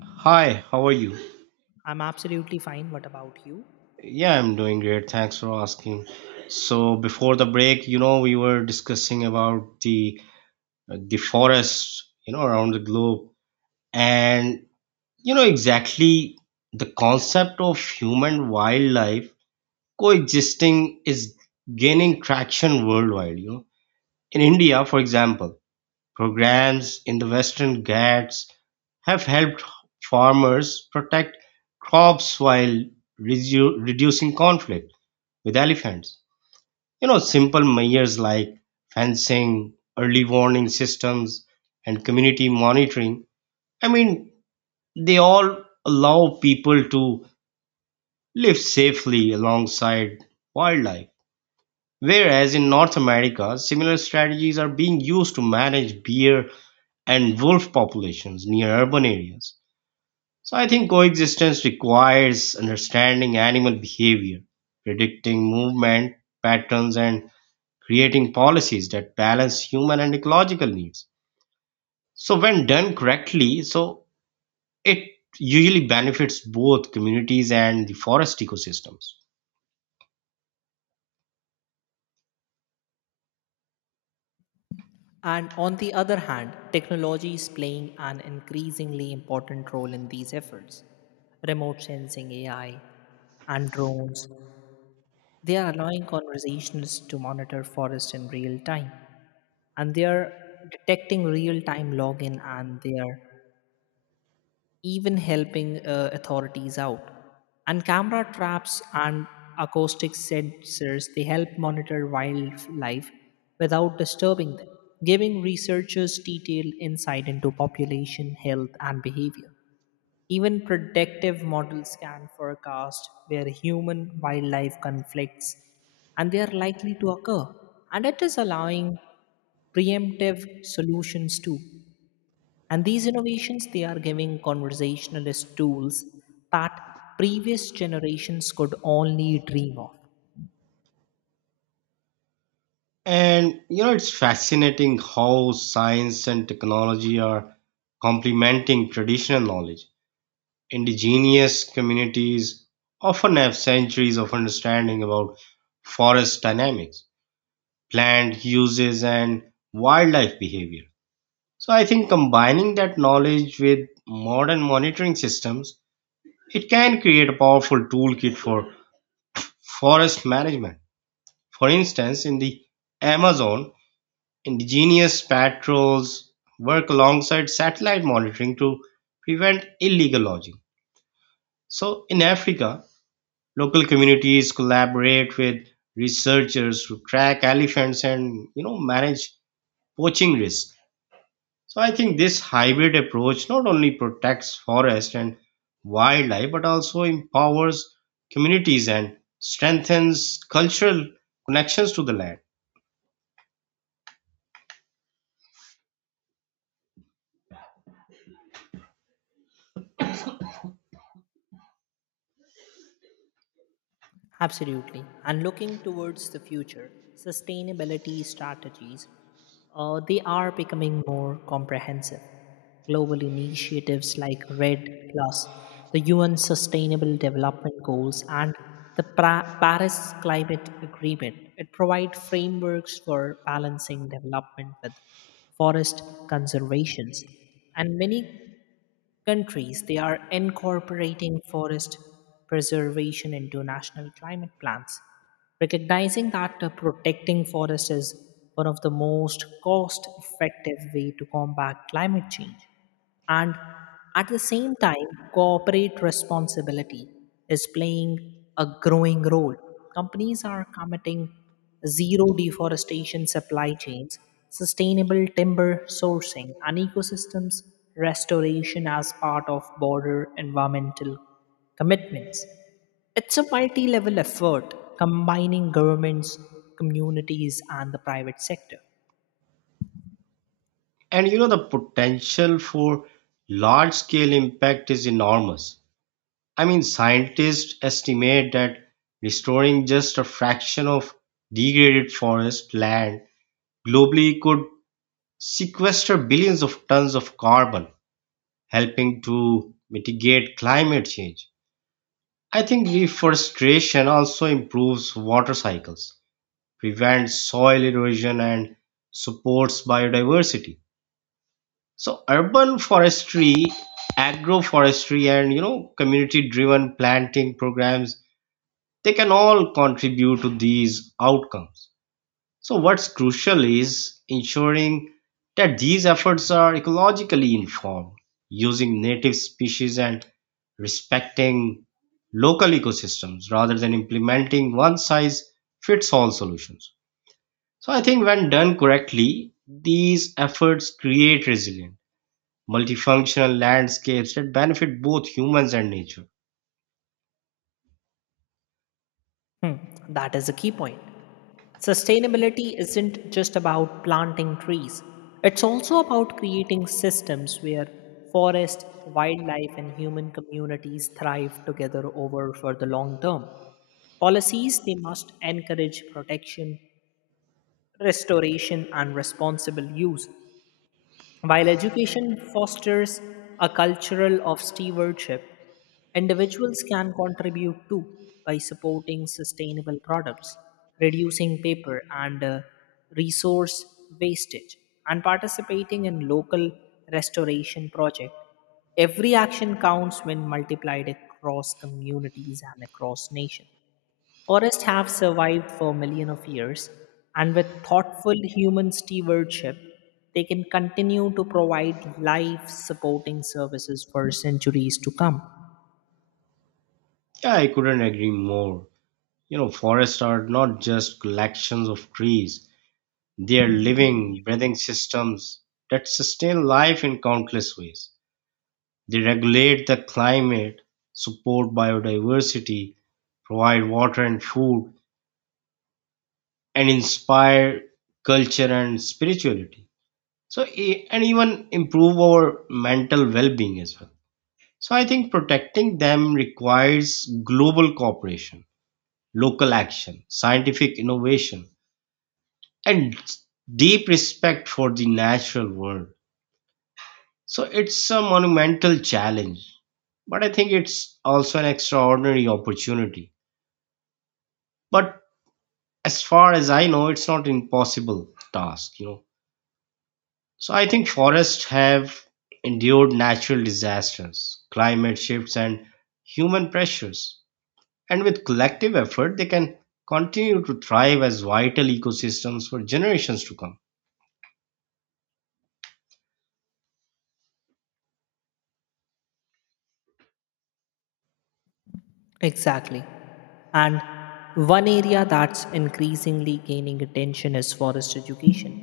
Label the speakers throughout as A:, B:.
A: Hi, how are you?
B: I'm absolutely fine. What about you?
A: Yeah, I'm doing great. Thanks for asking. So before the break, we were discussing about the forests, around the globe, and you know exactly the concept of human wildlife coexisting is gaining traction worldwide. You know, in India, for example. Programs in the Western Ghats have helped farmers protect crops while reducing conflict with elephants. You know, simple measures like fencing, early warning systems, and community monitoring. I mean, they all allow people to live safely alongside wildlife. Whereas in North America, similar strategies are being used to manage bear and wolf populations near urban areas. So I think coexistence requires understanding animal behavior, predicting movement patterns, and creating policies that balance human and ecological needs. So when done correctly, so it usually benefits both communities and the forest ecosystems.
B: And on the other hand, technology is playing an increasingly important role in these efforts. Remote sensing AI and drones, they are allowing conversations to monitor forests in real time. And they are detecting real time login and they are even helping authorities out. And camera traps and acoustic sensors they help monitor wildlife without disturbing them, giving researchers detailed insight into population health and behavior. Even predictive models can forecast where human wildlife conflicts and they are likely to occur. And it is allowing preemptive solutions too and these innovations, they are giving conversationalist tools that previous generations could only dream of.
A: And you know, it's fascinating how science and technology are complementing traditional knowledge. Indigenous communities often have centuries of understanding about forest dynamics, plant uses, and wildlife behavior. So I think combining that knowledge with modern monitoring systems, it can create a powerful toolkit for forest management. For instance, in the Amazon, indigenous patrols work alongside satellite monitoring to prevent illegal logging. So in Africa, local communities collaborate with researchers to track elephants and manage poaching risk. So I think this hybrid approach not only protects forest and wildlife but also empowers communities and strengthens cultural connections to the land.
B: Absolutely. And looking towards the future, sustainability strategies, they are becoming more comprehensive. Global initiatives like RED Plus, the UN Sustainable Development Goals, and the Paris Climate Agreement, it provide frameworks for balancing development with forest conservations. And many countries, they are incorporating forest preservation into national climate plans recognizing that protecting forests is one of the most cost effective way to combat climate change, and at the same time corporate responsibility is playing a growing role. Companies are committing zero deforestation supply chains, sustainable timber sourcing, and ecosystems restoration as part of border environmental commitments. It's a multi level effort combining governments, communities, and the private sector.
A: And the potential for large scale impact is enormous. I mean scientists estimate that restoring just a fraction of degraded forest land globally could sequester billions of tons of carbon, helping to mitigate climate change. I think reforestation also improves water cycles, prevents soil erosion, and supports biodiversity. So urban forestry, agroforestry, and community-driven planting programs, they can all contribute to these outcomes. So, what's crucial is ensuring that these efforts are ecologically informed, using native species and respecting local ecosystems rather than implementing one size fits all solutions. So, I think when done correctly, these efforts create resilient, multifunctional landscapes that benefit both humans and nature.
B: Hmm, that is a key point. Sustainability isn't just about planting trees, it's also about creating systems where forest, wildlife, and human communities thrive together over for the long term. Policies they must encourage protection, restoration, and responsible use. While education fosters a cultural of stewardship, individuals can contribute too by supporting sustainable products, reducing paper and resource wastage, and participating in local restoration projects. Every action counts when multiplied across communities and across nations. Forests have survived for millions of years, and with thoughtful human stewardship, they can continue to provide life supporting services for centuries to come.
A: Yeah, I couldn't agree more. You know, forests are not just collections of trees. They're living, breathing systems that sustain life in countless ways. They regulate the climate, support biodiversity, provide water and food, and inspire culture and spirituality. So, and even improve our mental well being as well. So, I think protecting them requires global cooperation, local action, scientific innovation, and deep respect for the natural world. So it's a monumental challenge, but I think it's also an extraordinary opportunity. But as far as I know, it's not impossible task. So I think forests have endured natural disasters, climate shifts, and human pressures. And with collective effort, they can continue to thrive as vital ecosystems for generations to come.
B: Exactly. And one area that's increasingly gaining attention is forest education.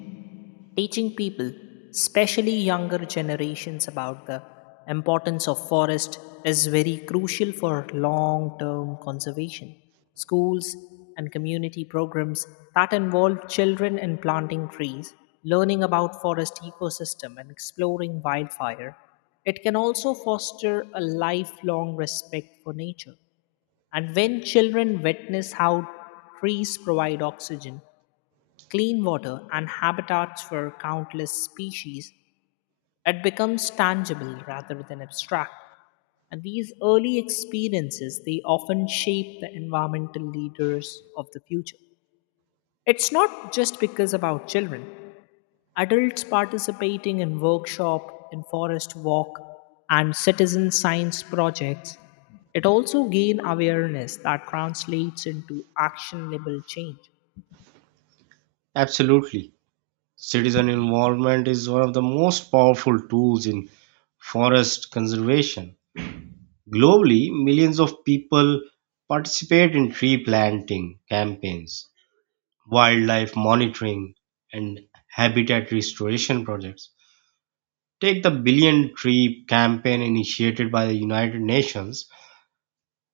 B: Teaching people, especially younger generations, about the importance of forest is very crucial for long-term conservation. Schools and community programs that involve children in planting trees, learning about forest ecosystem and exploring wildfire, it can also foster a lifelong respect for nature. And when children witness how trees provide oxygen, clean water, and habitats for countless species, it becomes tangible rather than abstract. And these early experiences, they often shape the environmental leaders of the future. It's not just because about children. Adults participating in workshop, in forest walk, and citizen science projects, it also gain awareness that translates into actionable change.
A: Absolutely. Citizen involvement is one of the most powerful tools in forest conservation. Globally, millions of people participate in tree planting campaigns, wildlife monitoring, and habitat restoration projects. Take the Billion Tree campaign initiated by the United Nations.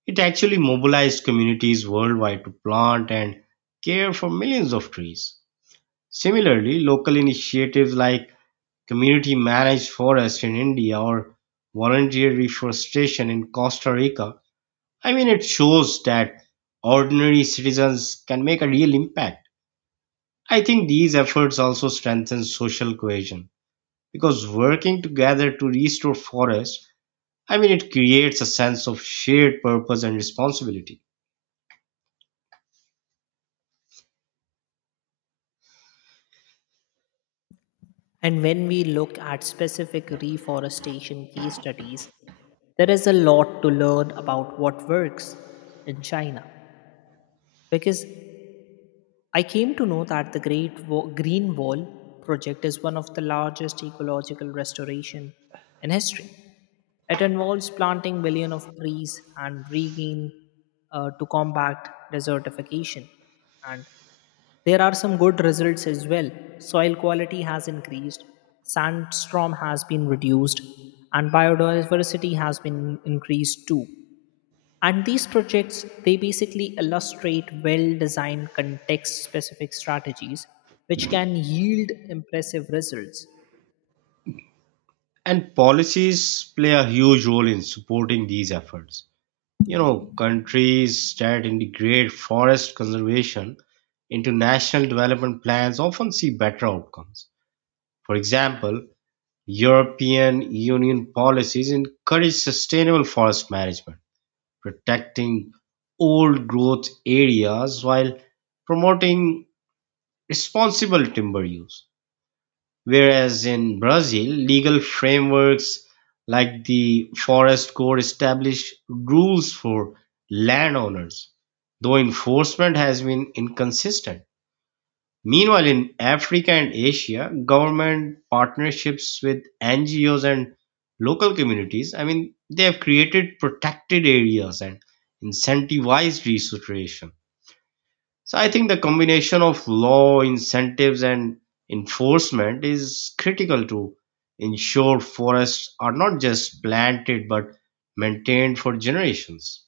A: It actually mobilized communities worldwide to plant and care for millions of trees. Similarly, local initiatives like community managed forests in India or volunteer reforestation in Costa Rica, I mean, it shows that ordinary citizens can make a real impact. I think these efforts also strengthen social cohesion because working together to restore forests, I mean, it creates a sense of shared purpose and responsibility.
B: And when we look at specific reforestation case studies, there is a lot to learn about what works in China, because I came to know that the Green Wall project is one of the largest ecological restoration in history. It involves planting millions of trees and regain to combat desertification. And there are some good results as well. Soil quality has increased, sandstorm has been reduced, and biodiversity has been increased too. And these projects, they basically illustrate well designed context specific strategies which can yield impressive results.
A: And policies play a huge role in supporting these efforts. You know, countries that integrate forest conservation into national development plans often see better outcomes. For example, European Union policies encourage sustainable forest management, protecting old growth areas while promoting responsible timber use. Whereas in Brazil, legal frameworks like the Forest Code establish rules for landowners, though enforcement has been inconsistent. Meanwhile, in Africa and Asia, government partnerships with NGOs and local communities, I mean, they have created protected areas and incentivized restoration. So I think the combination of law, incentives, and enforcement is critical to ensure forests are not just planted but maintained for generations.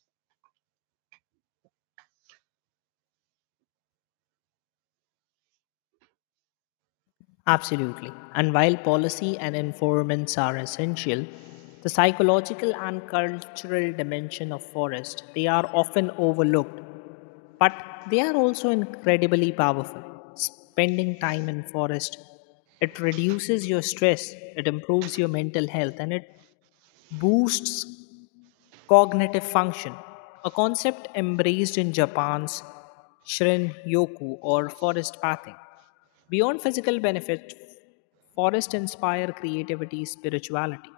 B: Absolutely. And while policy and environments are essential, the psychological and cultural dimension of forest, they are often overlooked, but they are also incredibly powerful. Spending time in forest, it reduces your stress, it improves your mental health and it boosts cognitive function, a concept embraced in Japan's Shrin Yoku or forest pathing. Beyond physical benefits, forests inspire creativity, spirituality,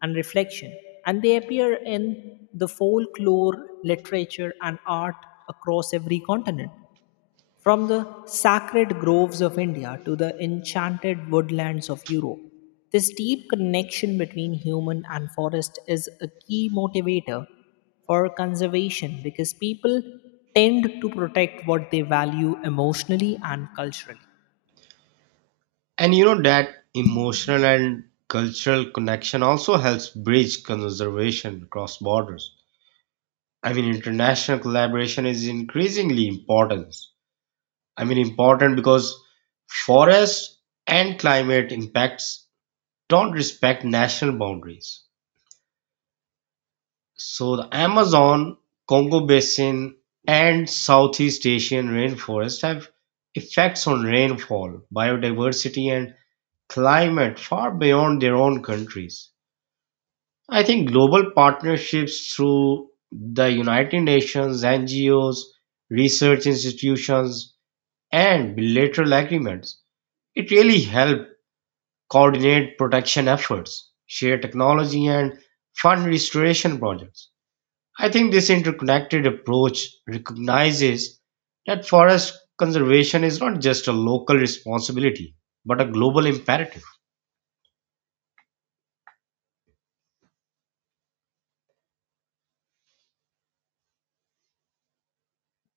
B: and reflection, and they appear in the folklore, literature, and art across every continent. From the sacred groves of India to the enchanted woodlands of Europe, this deep connection between human and forest is a key motivator for conservation because people tend to protect what they value emotionally and culturally.
A: And that emotional and cultural connection also helps bridge conservation across borders. I mean, international collaboration is increasingly important. Important because forest and climate impacts don't respect national boundaries. So the Amazon, Congo Basin, and Southeast Asian rainforest have effects on rainfall, biodiversity, and climate far beyond their own countries. I think global partnerships through the United Nations, NGOs, research institutions, and bilateral agreements, it really help coordinate protection efforts, share technology, and fund restoration projects. I think this interconnected approach recognizes that forest conservation is not just a local responsibility, but a global imperative.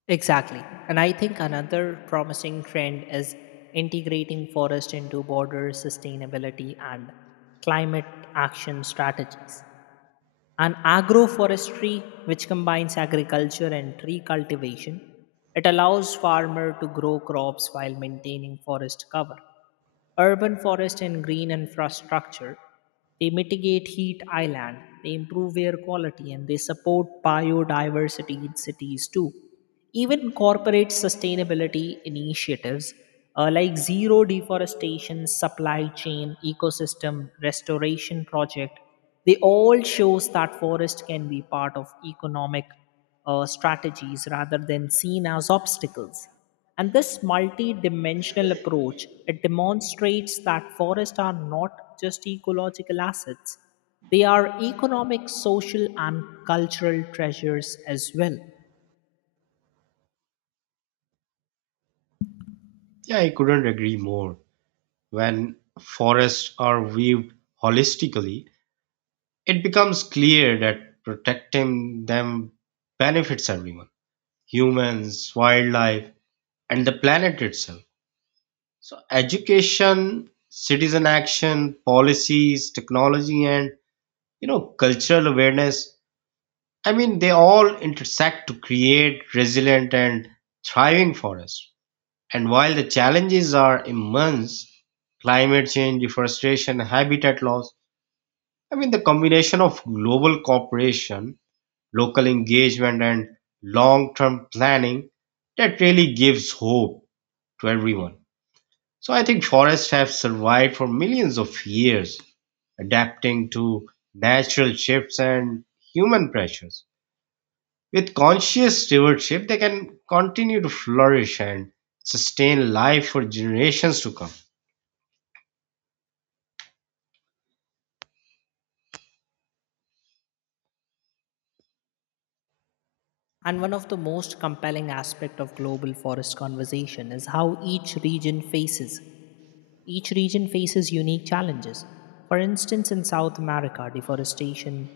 B: Exactly. And I think another promising trend is integrating forest into border sustainability and climate action strategies. And agroforestry, which combines agriculture and tree cultivation, it allows farmer to grow crops while maintaining forest cover. Urban forest and green infrastructure, they mitigate heat island, they improve air quality and they support biodiversity in cities too. Even corporate sustainability initiatives like zero deforestation, supply chain, ecosystem restoration project, they all shows that forest can be part of economic strategies rather than seen as obstacles. And this multi-dimensional approach, it demonstrates that forests are not just ecological assets. They are economic, social, and cultural treasures as well.
A: Yeah, I couldn't agree more. When forests are viewed holistically, it becomes clear that protecting them benefits everyone: humans, wildlife, and the planet itself. So, education, citizen action, policies, technology, and cultural awareness, I mean, they all intersect to create resilient and thriving forests. And while the challenges are immense, climate change, deforestation, habitat loss, I mean, the combination of global cooperation, local engagement, and long term planning, that really gives hope to everyone. So, I think forests have survived for millions of years, adapting to natural shifts and human pressures. With conscious stewardship, they can continue to flourish and sustain life for generations to come.
B: And one of the most compelling aspects of global forest conversation is how each region faces unique challenges. For instance, in South America, deforestation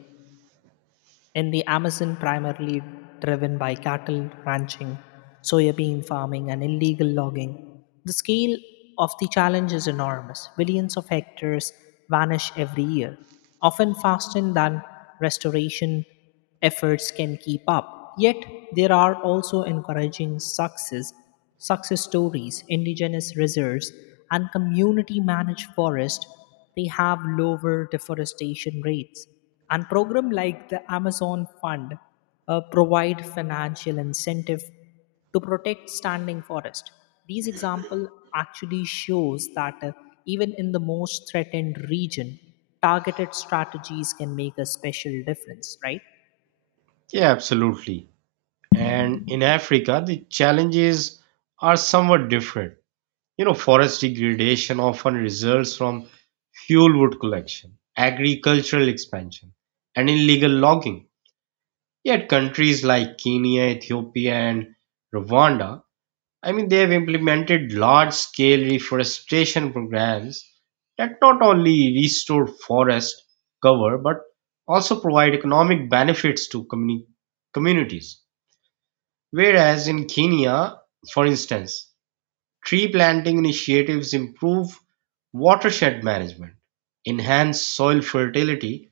B: in the Amazon, primarily driven by cattle ranching, soybean farming, and illegal logging. The scale of the challenge is enormous. Billions of hectares vanish every year, often faster than restoration efforts can keep up. Yet there are also encouraging success stories. Indigenous reserves and community managed forests they have lower deforestation rates. And program like the Amazon Fund provide financial incentive to protect standing forest. These example actually shows that even in the most threatened region, targeted strategies can make a special difference, right?
A: Yeah, absolutely. And in Africa, the challenges are somewhat different. You know, forest degradation often results from fuel wood collection, agricultural expansion, and illegal logging. Yet countries like Kenya, Ethiopia, and Rwanda, I mean, they have implemented large scale reforestation programs that not only restore forest cover but also provide economic benefits to communities. Whereas in Kenya, for instance, tree planting initiatives improve watershed management, enhance soil fertility,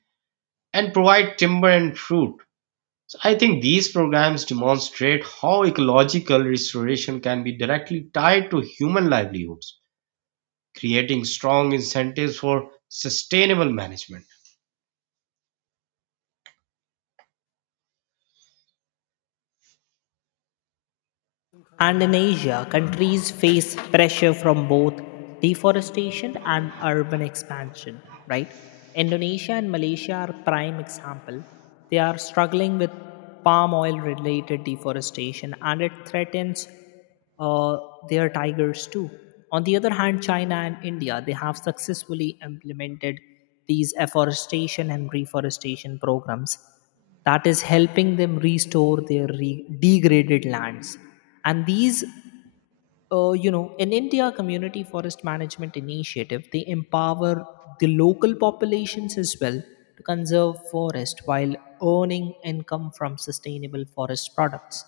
A: and provide timber and fruit. So I think these programs demonstrate how ecological restoration can be directly tied to human livelihoods, creating strong incentives for sustainable management.
B: And in Asia, countries face pressure from both deforestation and urban expansion, right? Indonesia and Malaysia are prime example. They are struggling with palm oil related deforestation and it threatens uh, their tigers too. On the other hand, China and India they have successfully implemented these afforestation and reforestation programs that is helping them restore their degraded lands. And these in India community forest management initiative they empower the local populations as well to conserve forest while earning income from sustainable forest products.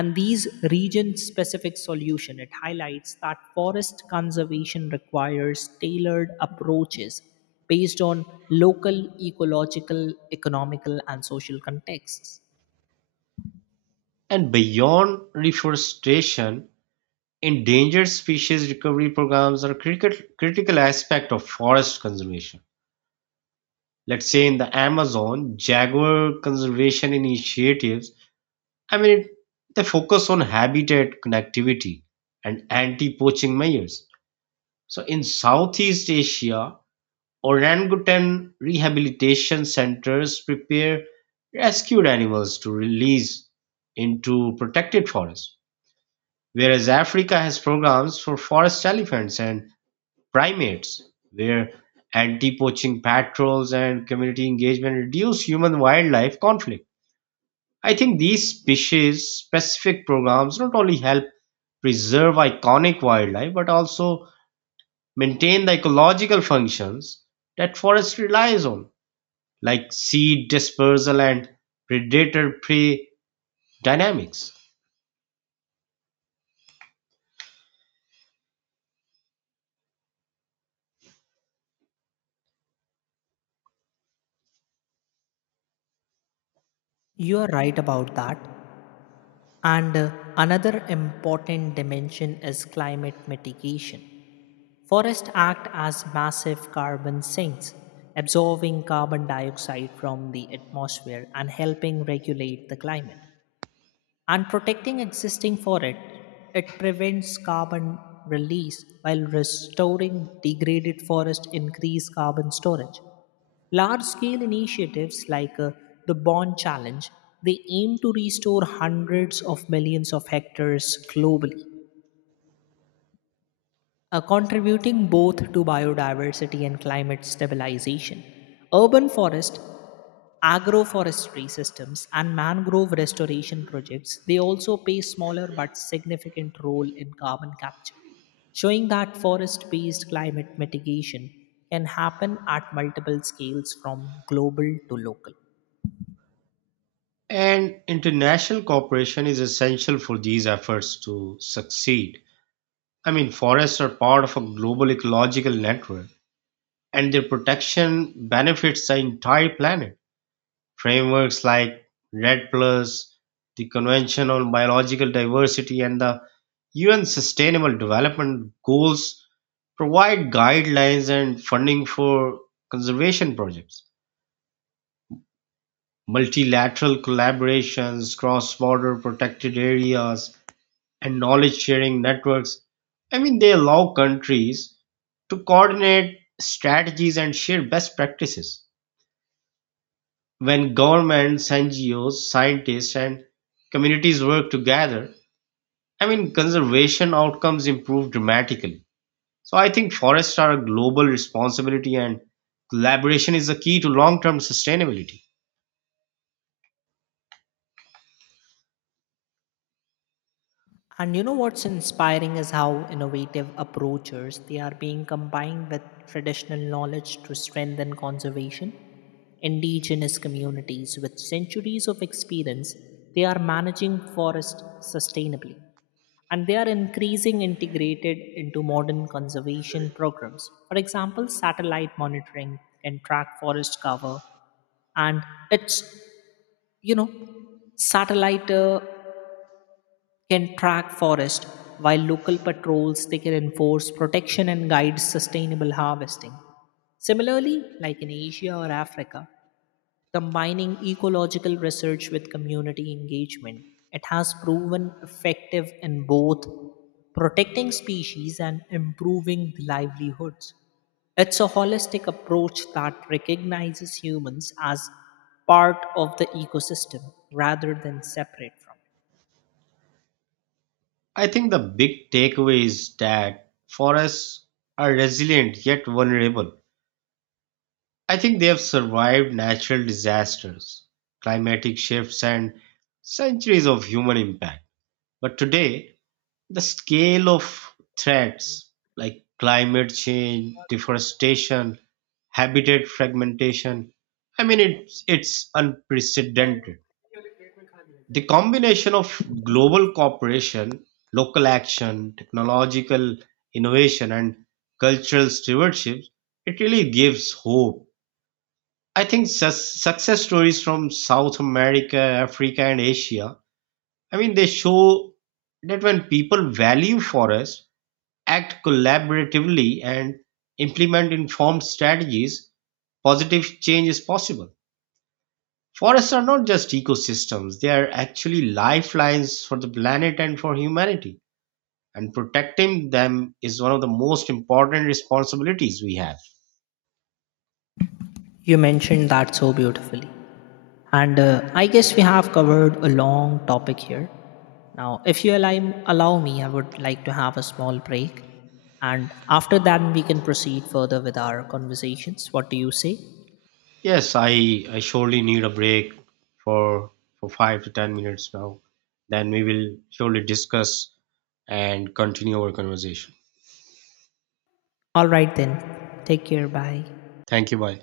B: And these region specific solution it highlights that forest conservation requires tailored approaches based on local ecological economical and social contexts.
A: And beyond reforestation, endangered species recovery programs are a critical aspect of forest conservation. Let's say in the Amazon, jaguar conservation initiatives, I mean, it, they focus on habitat connectivity and anti-poaching measures. So in Southeast Asia, orangutan rehabilitation centers prepare rescued animals to release into protected forests, whereas Africa has programs for forest elephants and primates, where anti-poaching patrols and community engagement reduce human-wildlife conflict. I think these species-specific programs not only help preserve iconic wildlife but also maintain the ecological functions that forest relies on, like seed dispersal and predator-prey dynamics.
B: You are right about that. And another important dimension is climate mitigation. Forests act as massive carbon sinks, absorbing carbon dioxide from the atmosphere and helping regulate the climate and protecting existing forest. It prevents carbon release while restoring degraded forest increase carbon storage. Large scale initiatives like the Bond Challenge, they aim to restore hundreds of millions of hectares globally, contributing both to biodiversity and climate stabilization. Urban forest, agroforestry systems, and mangrove restoration projects, they also play smaller but significant role in carbon capture, showing that forest-based climate mitigation can happen at multiple scales from global to local.
A: And international cooperation is essential for these efforts to succeed. I mean, forests are part of a global ecological network, and their protection benefits the entire planet. Frameworks like RED Plus, the Convention on Biological Diversity, and the UN Sustainable Development Goals provide guidelines and funding for conservation projects. Multilateral collaborations, cross border protected areas, and knowledge sharing networks, I mean, they allow countries to coordinate strategies and share best practices. When governments, NGOs, scientists, and communities work together, I mean, conservation outcomes improve dramatically. So I think forests are a global responsibility and collaboration is the key to long term sustainability.
B: And you know what's inspiring is how innovative approaches they are being combined with traditional knowledge to strengthen conservation. Indigenous communities with centuries of experience, they are managing forest sustainably and they are increasing integrated into modern conservation programs. For example, satellite monitoring can track forest cover and it's you know satellite can track forest while local patrols they can enforce protection and guide sustainable harvesting. Similarly, like in Asia or Africa, combining ecological research with community engagement it has proven effective in both protecting species and improving the livelihoods. It's a holistic approach that recognizes humans as part of the ecosystem rather than separate from it.
A: I think the big takeaway is that forests are resilient yet vulnerable. I think they have survived natural disasters, climatic shifts, and centuries of human impact. But today, the scale of threats like climate change, deforestation, habitat fragmentation, I mean, it's unprecedented. The combination of global cooperation, local action, technological innovation, and cultural stewardship, it really gives hope. I think success stories from South America, Africa, and Asia, I mean, they show that when people value forests, act collaboratively, and implement informed strategies, positive change is possible. Forests are not just ecosystems, they are actually lifelines for the planet and for humanity. And protecting them is one of the most important responsibilities we have.
B: You mentioned that so beautifully. And I guess we have covered a long topic here. Now, if you allow me, I would like to have a small break. And after that, we can proceed further with our conversations. What do you say?
A: Yes, I surely need a break for for 5 to 10 minutes now. Then we will surely discuss and continue our conversation.
B: All right, then. Take care. Bye.
A: Thank you. Bye.